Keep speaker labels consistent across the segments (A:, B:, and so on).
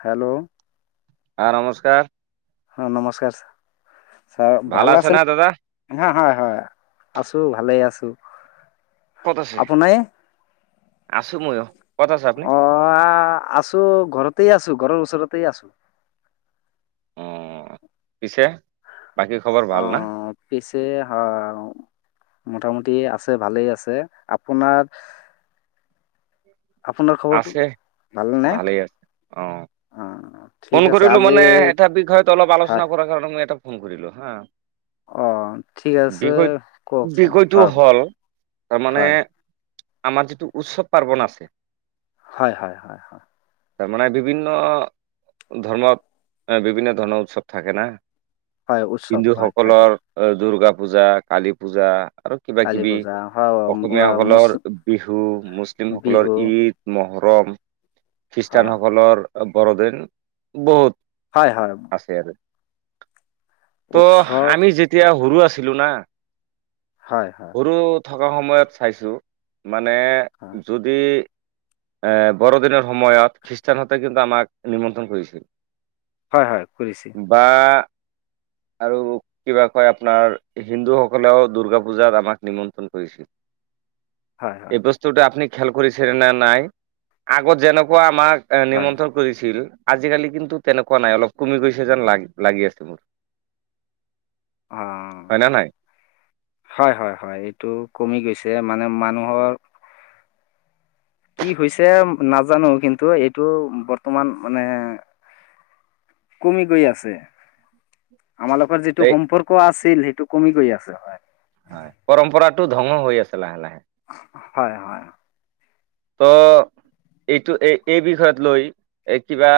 A: Hello
B: অ নমস্কাৰ
A: অ নমস্কাৰ ছাৰ ভাল
B: আছে না দাদা
A: আছেনে হয় হয় হয় আছোঁ ভালেই আছোঁ
B: ক'ত আছে
A: আপোনাই
B: আছো মইয় অ
A: আহ আছো ঘৰতেই আছো ঘৰৰ ওচৰতেই আছো
B: অ পিছে বাকী খবৰ
A: অ
B: ভাল না
A: পিছে অ মোটামুটি যদি আছে ভাল আছে আপোনাৰ আপোনাৰ খবৰটো
B: আছে
A: ভালনে
B: ভালেই আছে অ
A: অ
B: ফোন কৰিলো মানে এটা বিষয়ত অলপ
A: হয়
B: আলোচনা কৰাৰ কাৰণে মই এটা ফোন কৰিলো হা
A: অঁ ঠিক আছে
B: বিষয়
A: কওকচোন
B: বিষয়টো
A: হয়
B: হল তাৰ মমানে
A: হয়
B: আমাৰ যিটো উৎসৱ পাৰ্বন আছে
A: হয় হয় হয়।
B: তাৰমানে বিভিন্ন ধৰ্মত বিভিন্ন ধৰনৰ উৎসৱ থাকে ন
A: হয় উৎসৱ
B: হিন্দু
A: হয় থাকে
B: সকলৰ দূৰ্গা পূজা, কালী পূজা। আৰু কিবা
A: কালী
B: কিবি
A: পূজা হয় মুছ
B: অসমীয়াসকলৰ বিহু মুছলিমসকলৰ
A: বিহু
B: ঈদ মহ
A: হয়
B: খ্ৰীষ্টানসকলৰ বৰদিন বহুত
A: হয় হয়
B: আছে আৰু। ত'
A: উৎসৱ
B: আমি যেতিয়া সৰু আছিলো না!
A: হয় হয়।
B: সৰু থকা সময়ত চাইছোঁ, মানে
A: হয়।
B: যদি এ বৰদিনৰ সময়ত খ্ৰীষ্টানহঁতে কিন্তু আমাক নিমন্ত্ৰণ কৰিছিল।
A: হয় হয় কৰিছে।
B: বা [inaudible] আৰু কিবা কয় আপোনাৰ হিন্দুসকলেও দুৰ্গা পূজাত আমাক নিমন্ত্ৰণ কৰিছিল।
A: হয়,
B: এই
A: হয়,
B: বস্তুটো আপুনি খেয়েল কৰিছেনে নাই? আগত যেনেকুৱা আমাক এ
A: হয়।
B: নিমন্ত্ৰণ কৰিছিল। আজিকালি কিন্তু তেনেকুৱা নাই অলপ কমি গৈছে যেন লাগ লাগি আছে মোৰ। হয়
A: অ',
B: না নাই
A: হয় হয় হয়, এইটো কমি গৈছে। মানে, মানুহৰ কি হৈছে নাজানো। কিন্তু এইটো, বৰ্তমান মানে কমি গৈ আছে। আমাৰ লোকৰ যিটো
B: এই
A: সম্পৰ্ক আছিল সেইটো কমি গৈ আছে, হয়।
B: হয় পৰম্পৰাটো ধ্বংঅ হৈ আছে লাহে লাহে।
A: হয়, হয়।
B: ত' এইটো এই এই বিষয়ত লৈ এ কিবা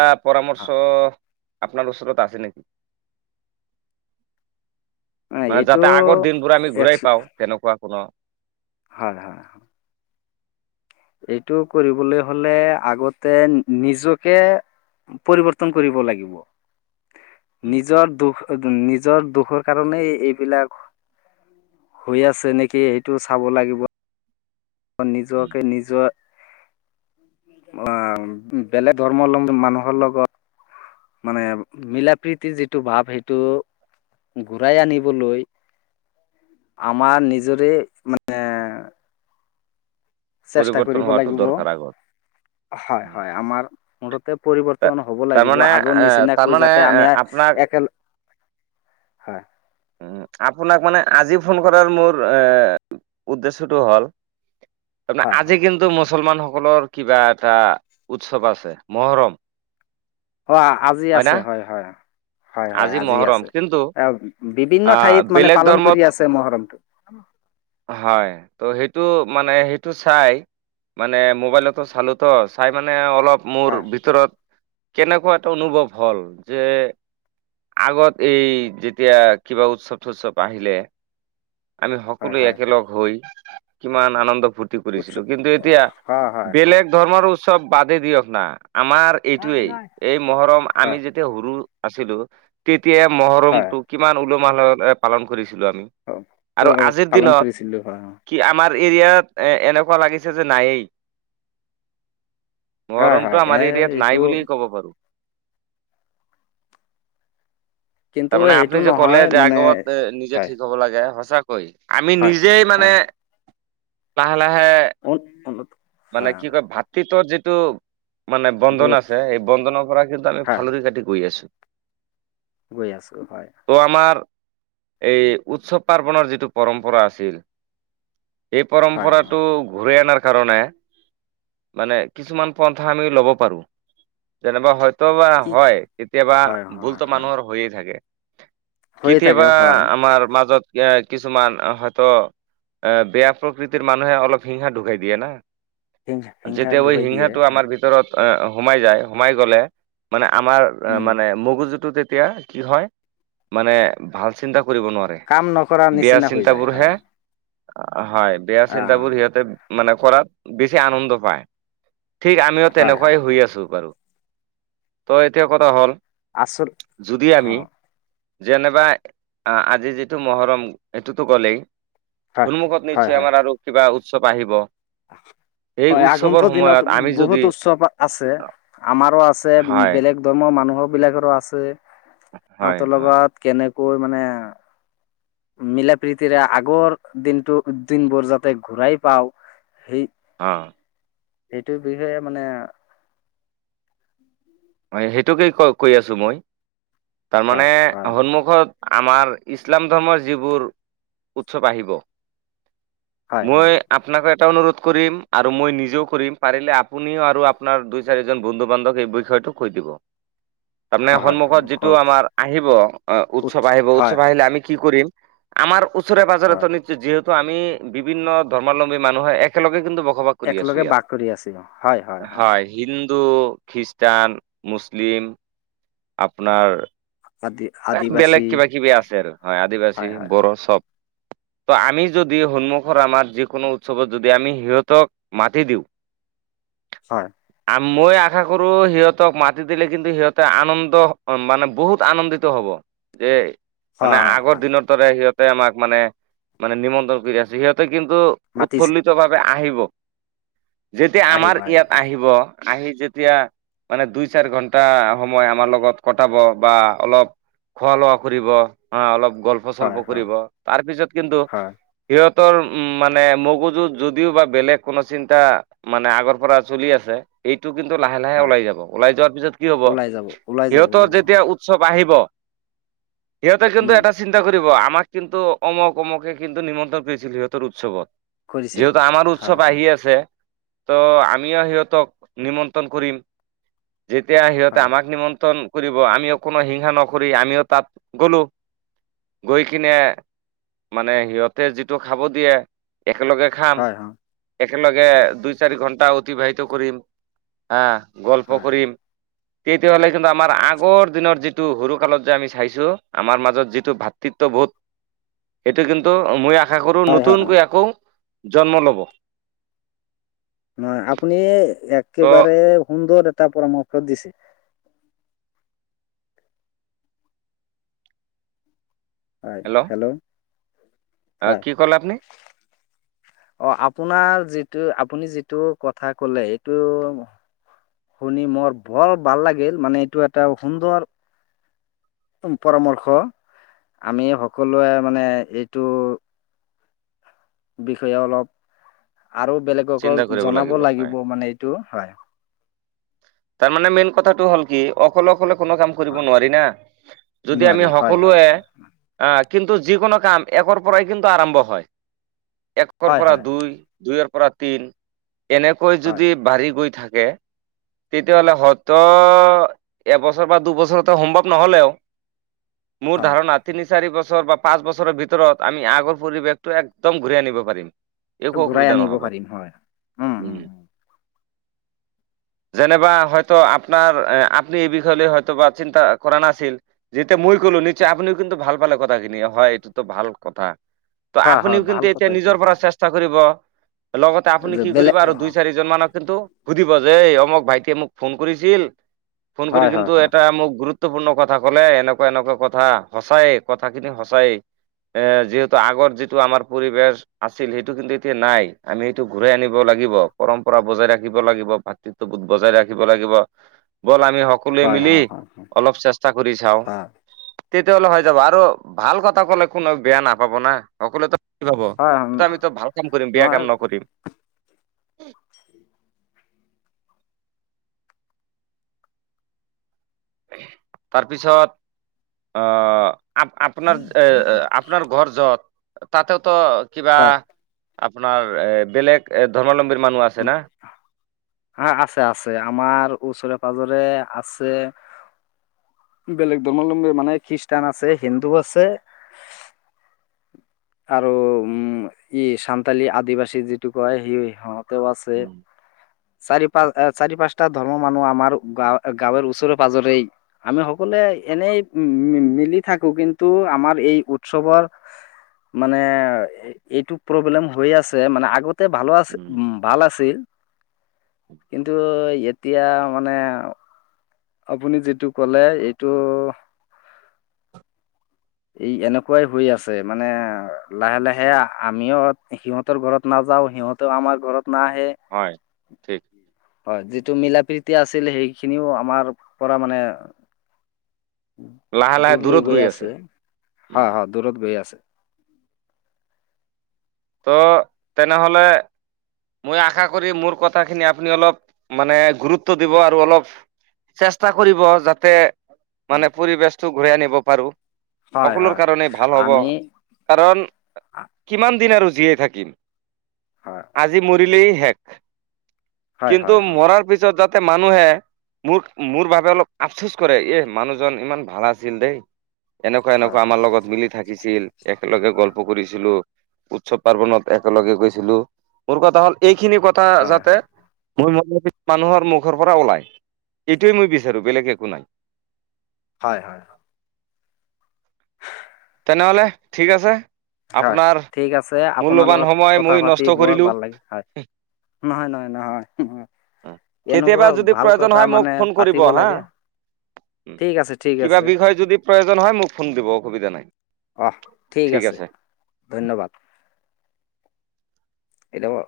A: হয়,
B: পৰামৰ্শ আপোনাৰ ওচৰত আছে নেকি?
A: নাই,
B: মানে,
A: এইটো
B: যাতে আগৰ দিনবোৰ আমি
A: একচ
B: ঘূৰাই পাওঁ তেনেকুৱা কোনো
A: হয়, হয়, হয়। এইটো কৰিবলৈ হলে আগতে নিজকে পৰিৱৰ্তন কৰিব লাগিব।
B: উম,
A: নিজৰ দুখ নিজৰ দোষৰ কাৰণেই এই- এইবিলাক হৈয়ে আছে নেকি, সেইটো চাব লাগিব। অ',
B: উম।
A: নিজকে নিজৰ
B: [inaudible]
A: অ' বেলেগ ধৰ্মাৱলম্বী মানুহৰ লগত মানে মিলাপ্ৰীতিৰ যিটো ভাৱ সেইটো ঘূৰাই আনিবলৈ আমাৰ নিজৰে, মানে চেষ্টা
B: পৰিৱৰ্তন
A: কৰিব
B: হোৱাটো
A: লাগিব।
B: দৰকাৰ আগত
A: হয়, হয়। আমাৰ মুঠতে
B: তা
A: পৰিৱৰ্তন হ'ব লাগিব,
B: তাৰমানে
A: আগৰ
B: এ
A: নিচিনাকৈ
B: তাৰমানে
A: যাতে
B: এ আপোনাক
A: আমিয়ে [unintelligible]
B: [unintelligible]
A: হয়।
B: উ আপোনাক মানে আজি ফোন কৰাৰ মোৰ এ উদ্দেশ্যটো হ'ল, আপোনা
A: হয়
B: আজি
A: হয়
B: কিন্তু মজ্‌ মুছলমানসকলৰ কিবা এটা উৎসৱ আছে, মহৰম।
A: অ আজি আছে, হয় হয়। হয়, হয় আজি
B: মহৰম
A: আছে।
B: কিন্তু
A: এ বিভিন্ন
B: আহ
A: ঠাইত মানে
B: বেলেগ
A: পালন
B: ধৰ্মত
A: কৰি আছে মহৰমটো [unintelligible]
B: হয়, ত' সেইটো মানে, সেইটো চাই মানে, মোবাইলতো চালোতো, চাই মানে, অলপ মোৰ
A: হয়
B: ভিতৰত কেনেকুৱা এটা অনুভৱ হ'ল যে আগত, এই যেতিয়া কিবা উৎসৱ -থোৎসৱ আহিলে, আমি সক
A: হয়
B: সকলো
A: হয় হয়
B: একেলগ হৈ, কিমান আনন্দ ফূৰ্তি
A: উৎস
B: কৰিছিলোঁ। কিন্তু এতিয়া
A: হয় হয় হয়
B: বেলেগ ধৰ্মৰ উৎসৱ বাদে দিয়ক না আমাৰ এইটোৱেই এই মহৰম আমি
A: হয়
B: যেতিয়া সৰু আছিলো তে এ
A: হয়
B: মহৰমটো কিমান উলহ মালহেৰে পালন কৰিছিলোঁ আমি আৰু
A: প-
B: আজিৰ
A: পালন
B: দিনত
A: কৰিছিলোঁ। হয়, হয়।
B: কি আমাৰ এৰিয়াত এ এনেকুৱা লাগিছে যে নায়েই।
A: হয়
B: মৰমটো
A: হয়, এ
B: আমাৰ এৰিয়াত
A: এইটো
B: নাই বুলি ক'ব পাৰো।
A: কিন্তু
B: তাৰমানে
A: সেইটো
B: আপুনি যে কলে
A: নহয়
B: যে
A: মানে
B: আগত নিজে
A: হয়
B: ঠিক হব লাগে সচ হয়, আমি
A: হয়
B: নিজেই মানে
A: হয়
B: লাহে -লাহে
A: উন- উন্নত
B: মানে
A: হয় অ,
B: কি কয় ভাতৃত্বত যিটো মানে বন্ধন
A: বহুত
B: আছে স বন্ধনৰ পৰা কিন্তু আমি
A: হয়
B: ফালৰি কাটি গৈ আছোঁ।
A: গৈ আছো হয়।
B: ত' আমাৰ এই উৎসৱ পাৰ্বণৰ যিটো পৰম্পৰা আছিল। এই
A: হয় হয়
B: পৰম্পৰাটো ঘূৰাই অনাৰ কাৰণে মানে কিছুমান পন্থা আমি ল'ব পাৰো। যেনেবা হয় ত বা
A: কি
B: হয় কেতিয়াবা
A: হয় হয়
B: ভুলতো
A: হয়
B: মানুহৰ হৈয়েই থাকে।
A: হৈয়ে থাকে
B: কেতিয়াবা
A: হয়
B: আমাৰ মাজত এ কিছুমান হয়তো অ বেয়া প্ৰকৃতিৰ মানুহে অলপ হিংসা দেখুওৱাই দিয়ে না।
A: হিংসা হিংসা
B: যেতিয়া ঐ
A: দুখাই দিয়ে
B: সিংহাটো আমাৰ
A: হয়
B: ভিতৰত এ-সোমাই যায়, সোমাই গ'লে, মানে আমাৰ,
A: উম
B: মানে মগজুটোত তেতিয়া কি হয়? মানে ভাল চিন্তা কৰিব নোৱাৰে।
A: কাম নকৰা
B: বেয়া
A: নিচিনা হৈ যায়
B: চিন্তাবোৰ হে
A: হয়
B: হয়, বেয়া
A: অ
B: চিন্তাবোৰ সিহঁতে মানে কৰাত বেছি আনন্দ পায়। ঠিক আমিও
A: হয় হয়
B: তেনেকুৱাই হৈ আছোঁ বাৰু। ত এতিয়া কথা হ'ল
A: আচল,
B: যদি
A: হা
B: আমি যেনেবা আজি যিটো মহৰম সেইটোতো গলেই।
A: হয়
B: সন্মুখত
A: হয়
B: নিশ্চয়,
A: হয়
B: আমাৰ আৰু কিবা উৎসৱ আহিব?
A: [unintelligible]
B: সেই
A: হয়
B: উৎসৱৰ
A: আগন্তুক দিনত
B: সময়ত আমি
A: বহুত
B: যদি
A: উৎসৱ আছে। আমাৰো আছে
B: হয়
A: বেলেগ ধৰ্মৰ মানুহৰ বিলাকৰো আছে।
B: হয়
A: সিহঁতৰ
B: হয়
A: লগত কেনেকৈ মানে মিলা প্ৰীতিৰে আগৰ দিনটো দিনবোৰ যাতে ঘূৰাই পাওঁ সেই
B: হয়।
A: সেইটোৰ বিষয়ে মানে
B: সেইটোকে কৈ আছো মই, তাৰমানে
A: হয় হয়
B: সন্মুখত আমাৰ ইছলাম ধৰ্মৰ, যিবোৰ উৎসৱ আহিব
A: হয় অ
B: মই আপনাক অনুৰোধ কৰিম আৰু মই নিজেও কৰিম। পাৰিলে আপুনিও আৰু আপোনাৰ দুই-চাৰিজন, বন্ধু-বান্ধৱ এই বিষয়টোক কৈ দিব। তাৰমানে
A: হয় হয়
B: সন্মুখত যিটো
A: কওক
B: আমাৰ আহিব
A: উঠ
B: উৎসৱ আহিব
A: হয়
B: উৎসৱ আহিলে আমি কি কৰিম। আমাৰ ওচৰে পাজৰতে
A: হয়
B: নিশ্চয় যিহেতু আমি বিভিন্ন ধৰ্মালম্বী মানুহে একেলগে কিন্তু বসবাস কৰি আছো
A: একেলগে
B: ইয়াত।
A: বাস কৰি আছো হয়
B: হয়, হিন্দু হিন্দু খ্ৰীষ্টান মুছলিম আপোনাৰ।
A: আদি
B: এহ বেলেগ
A: আদিবাসী
B: কিবাকিবি আছে আৰু। হয়, আদিবাসী,
A: হয় হয় হয়
B: বড়ো চব ত আমি যদি সন্মুখৰ আমাৰ যিকোনো উৎসৱত যদি আমি সিহঁতক মাতি দিওঁ [unintelligible]
A: হয়।
B: মই আশা কৰো সিহঁতক মাতি দিলে কিন্তু সিহঁতে আনন্দ মানে বহুত আনন্দিত ইটো হ'ব। যে মানে
A: হয় হয় হয়
B: আগৰদিনৰ দৰে সিহঁত তে আমাক মানে, মানে নিমন্ত্ৰণ কৰি আছে। সিহঁতে কিন্তু
A: মাতিছে
B: উৎফুল্লিতভাবে আহিব। যেতিয়া আমাৰ ইয়াত আহিব আহি যেতিয়া মানে দুই চাৰি ঘন্টা সময় আমাৰ লগত কটাব বা অলপ খোৱা লোৱা কৰিব। অ, অলপ গল্প চল্প
A: হয় হয়
B: কৰিব, তাৰপিছত কিন্তু
A: হয়
B: সিহঁত তোৰ, উম মানে, মগজুত যদিও বা বেলেগ কোনো চিন্তা, মানে আগৰ পৰা চলি আছে এইটো কিন্তু লাহে লাহে
A: হয়
B: ওলাই যাব ওলাই যোৱাৰ পিছত কি হব
A: ওলাই যাব ওলাই যাব
B: সিহঁতৰ
A: ওলাই যাব
B: যেতিয়া উৎসৱ আহিব। সিহঁতে কিন্তু
A: উম,
B: এটা চিন্তা কৰিব। আমাক কিন্তু অমক, অমকে কিন্তু নিমন্ত্ৰণ কৰিছিল সিহঁতৰ উৎসৱত।
A: কৰিছিল
B: যিহেতু আমাৰ উৎসৱ
A: হয়, হয়,
B: আহি আছে। ত, আমিও সিহঁতক নিমন্ত্ৰণ কৰিম। যেতিয়া সিহঁতে
A: হয়,
B: আমাক নিমন্ত্ৰণ কৰিব, আমিও কোনো হিংসা নকৰি আমিও তাত গ'লোঁ। গৈ কিনে, মানে সিহঁতে যিটো খাব দিয়ে একেলগে খাম
A: হয়, হয়,
B: একেলগে দুই চাৰি ঘণ্টা টা অতিবাহিত কৰিম হা গল্প
A: হয়,
B: কৰিম। তেতিয়াহ'লে কিন্তু আমাৰ আগৰ দিনৰ যিটো সৰু কালত যে আমি চাইছো, আমাৰ মাজত যিটো ভাতৃত্ববোধ সেইটো কিন্তু মই আশা কৰোঁ
A: হয়, হয়, হয়।
B: নতুনকৈ আকৌ জন্ম ল'ব
A: নহ আপুনি
B: ত'
A: একেবাৰে সুন্দৰ এটা পৰামৰ্শ দিছে। হয় হেল্ল'
B: আহ,
A: হয়।
B: কি কলে আপোনি?
A: অ আপোনাৰ যিটো আপুনি যিটো কথা কলে এইটো শুনি মোৰ বৰ ভাল লাগিল মানে এইটো এটা সুন্দৰ পৰামৰ্শ আমি সকলোৱে মানে এইটো বিষয়ে অলপ আৰু বেলেগকো
B: চিন্তা কৰিব
A: জনাব
B: হয়
A: লাগিব মানে এইটো হয়।
B: তাৰমানে মেইন কথাটো হ'ল কি অকলে অকলে কোনো কাম কৰিব
A: হয়।
B: নোৱাৰি না যদি আমি
A: নোৱাৰি হয়, হয়,
B: সকলোৱে
A: হয়,
B: কিন্তু যিকোনো কাম একৰ পৰাই কিন্তু আৰম্ভ হয় একৰ
A: হয়,
B: পৰা
A: হয়,
B: দুই দুইৰ পৰা পৰা তি, ন এনেকৈ
A: হয়,
B: যদি বাঢ়ি গৈ থাকে তেতিয়াহলে হয়ত এবছৰ বা দুবছৰ ত সম্মত নহ'লেও, মোৰ
A: হয়।
B: ধাৰণা আতি নিশ চাৰি বছৰ বা পাঁচ বছৰৰ ভিতৰত আমি আগৰ পৰিৱেশটো একদম ঘূৰাই আনিব পাৰিম। একো
A: ঘূৰাই
B: অসুবিধা
A: আনিব
B: নহব
A: পাৰিম হয়।
B: উম।
A: উম, উম,
B: যেনেবা হয়তো আপোনাৰ আপুনি এই বিষয় লৈ হয়তো বা চিন্তা কৰা নাছিল যেতিয়া মই লো নিশ্চয় আপনিও কিন্তু ভাল পালে কথাখিনি হয় এইটো ভাল কথা ত
A: হয়, হয়,
B: আপুনিও কিন্তু
A: ভাল
B: এতিয়া
A: কথা এইটো
B: নিজৰ পৰা
A: হয়।
B: চেষ্টা কৰিব। লগতে আপুনি
A: যে
B: কি কৰিব
A: বেলেগ
B: আৰু
A: হয়,
B: দুই চাৰিজন মানক কিন্তু সুধিব যে এই অমক ভাইটিয়ে মোক ফোন কৰিছিল ফোন
A: হয়,
B: কৰি
A: হয়,
B: কিন্তু
A: হয়,
B: এটা মোক গুৰুত্ব গুৰুত্বপূৰ্ণ কথা কলে এনেকুৱা এনেকুৱা কথা সঁচায়ে কথাখিনি সঁচায়ে। যিহেতু আগৰ যিটো আমাৰ পৰিৱেশ আছিল সেইটো কিন্তু এতিয়া নাই আমি সেইটো ঘূৰাই আনিব লাগে লাগিব পৰম্পৰা বজাই ৰাখিব লাগিব ভাতৃত্ববোধ বজাই ৰাখিব লাগিব বল আমি আমি সকলোৱে
A: হয়,
B: মিলি
A: হয়, হয়,
B: অলপ চেষ্টা কৰি চাওঁ।
A: হয়,
B: তেতিয়াহ'লে হৈ যাব আৰু ভাল কথা ক'লে কোনো বেয়া নাপাব না সকলোতো কি ভাব
A: উম,
B: আমিতো ভাল কাম কৰিম বেয়া
A: নহয়
B: কাম নকৰিম [inaudible] তাৰপিছত আহ আ আপোনাৰ এ আপোনাৰ ঘৰ যত তাতেওতো কিবা
A: হয়।
B: আপোনাৰ বেলেগ ধৰ্মাৱলম্বীৰ। মানুহ আছে না।
A: হ আছে আছে আমাৰ ওচৰে পাজৰে আছে বেলেগ ধৰ্মাৱলম্বী মানে খ্ৰীষ্টান আছে হিন্দু আছে আৰু উম ই চান্তালী আদিবাসী যিটো কয় সি হওঁক আছে
B: উম,
A: চাৰি -পাঁচ এ, চাৰি পাঁচটা ধৰ্মৰ মানুহ আমাৰ গাৱ গাঁৱৰ ওচৰে পাজৰেই আমি সকলোৱে এনেই মিলি থাকো কিন্তু আমাৰ এই উৎসৱৰ মানে এইটো প্ৰব্লেম হৈ আছে মানে আগতে ভালো আছে
B: উম।
A: ভাল আছে কিন্তু এতিয়া মানে, আপুনি যিটো কলে এইটো এই এনেকুৱাই হৈ আছে মানে লাহে লাহে আমিও সিহঁতৰ ঘৰত নায যাও সিহঁতেও আমাৰ ঘৰত নাহে
B: হয়, ঠিক
A: হয় যিটো মিলা প্ৰীতি আছিল সেইখিনিও আমাৰ পৰা মানে
B: লাহে লাহে
A: দূৰ
B: দূৰত
A: লৈ গৈ আছে হা
B: উম,
A: হা দূৰত গৈ আছে।
B: তো তেনেহ'লে মই আশা কৰি মোৰ কথাখিনি আপুনি অলপ মানে গুৰুত্ব দিব আৰু অলপ চেষ্টা কৰিব যাতে মানে পৰিবেশতটো ঘূৰাই আনিব পাৰো।
A: হয়
B: সকলোৰ
A: হয়
B: কাৰণে ভাল হব
A: আমি
B: কাৰণ কিমান দিন আৰু জীয়াই থাকিম,
A: হয়
B: আজি মৰিলেই শেষ।
A: হয়
B: কিন্তু
A: হয় হয় হয়
B: মৰাৰ পিছত যাতে মানুহে মোৰ মোৰ বাবে অলপ আফচোচ কৰে এ মানুহজন ইমান ভাল আছিল দেই এনেকুৱা
A: হয়
B: এনেকুৱা আমাৰ লগত মিলি থাকিছিল একেলগে গল্প কৰিছিলো উৎসৱ। পাৰ্বনত একেলগে গৈছিলো মোৰ কথা হ'ল এইখিনি কথা
A: হয়
B: যাতে মই ম মানুহৰ মুখৰ পৰা ওলাই, এইটোৱে মই বিচাৰো বেলেগ একো নাই।
A: হয় হয়।
B: তেনেহ'লে ঠিক আছে
A: হয়
B: আপোনাৰ
A: ঠিক আছে আপোনাৰ
B: মূল্যবান
A: লগত
B: সময়
A: কথা
B: মই
A: পাতি
B: নষ্ট
A: বৰ
B: কৰিলো।
A: ভাল লাগে হয়। নহয়, নহয়, নহয়। এনেকুৱা
B: কেতিয়াবা যদি
A: ভাল
B: প্ৰয়োজন
A: কথা
B: হয় মোক
A: মানে
B: ফোন কৰিব
A: পাতিব
B: হা।
A: লাগে। ঠিক আছে, ঠিক আছে।
B: কিবা বিষয় যদি প্ৰয়োজন হয় মোক ফোন দিব অসুবিধা নাই।
A: আহ ঠিক আছে ধন্যবাদ। কেতিয়াবা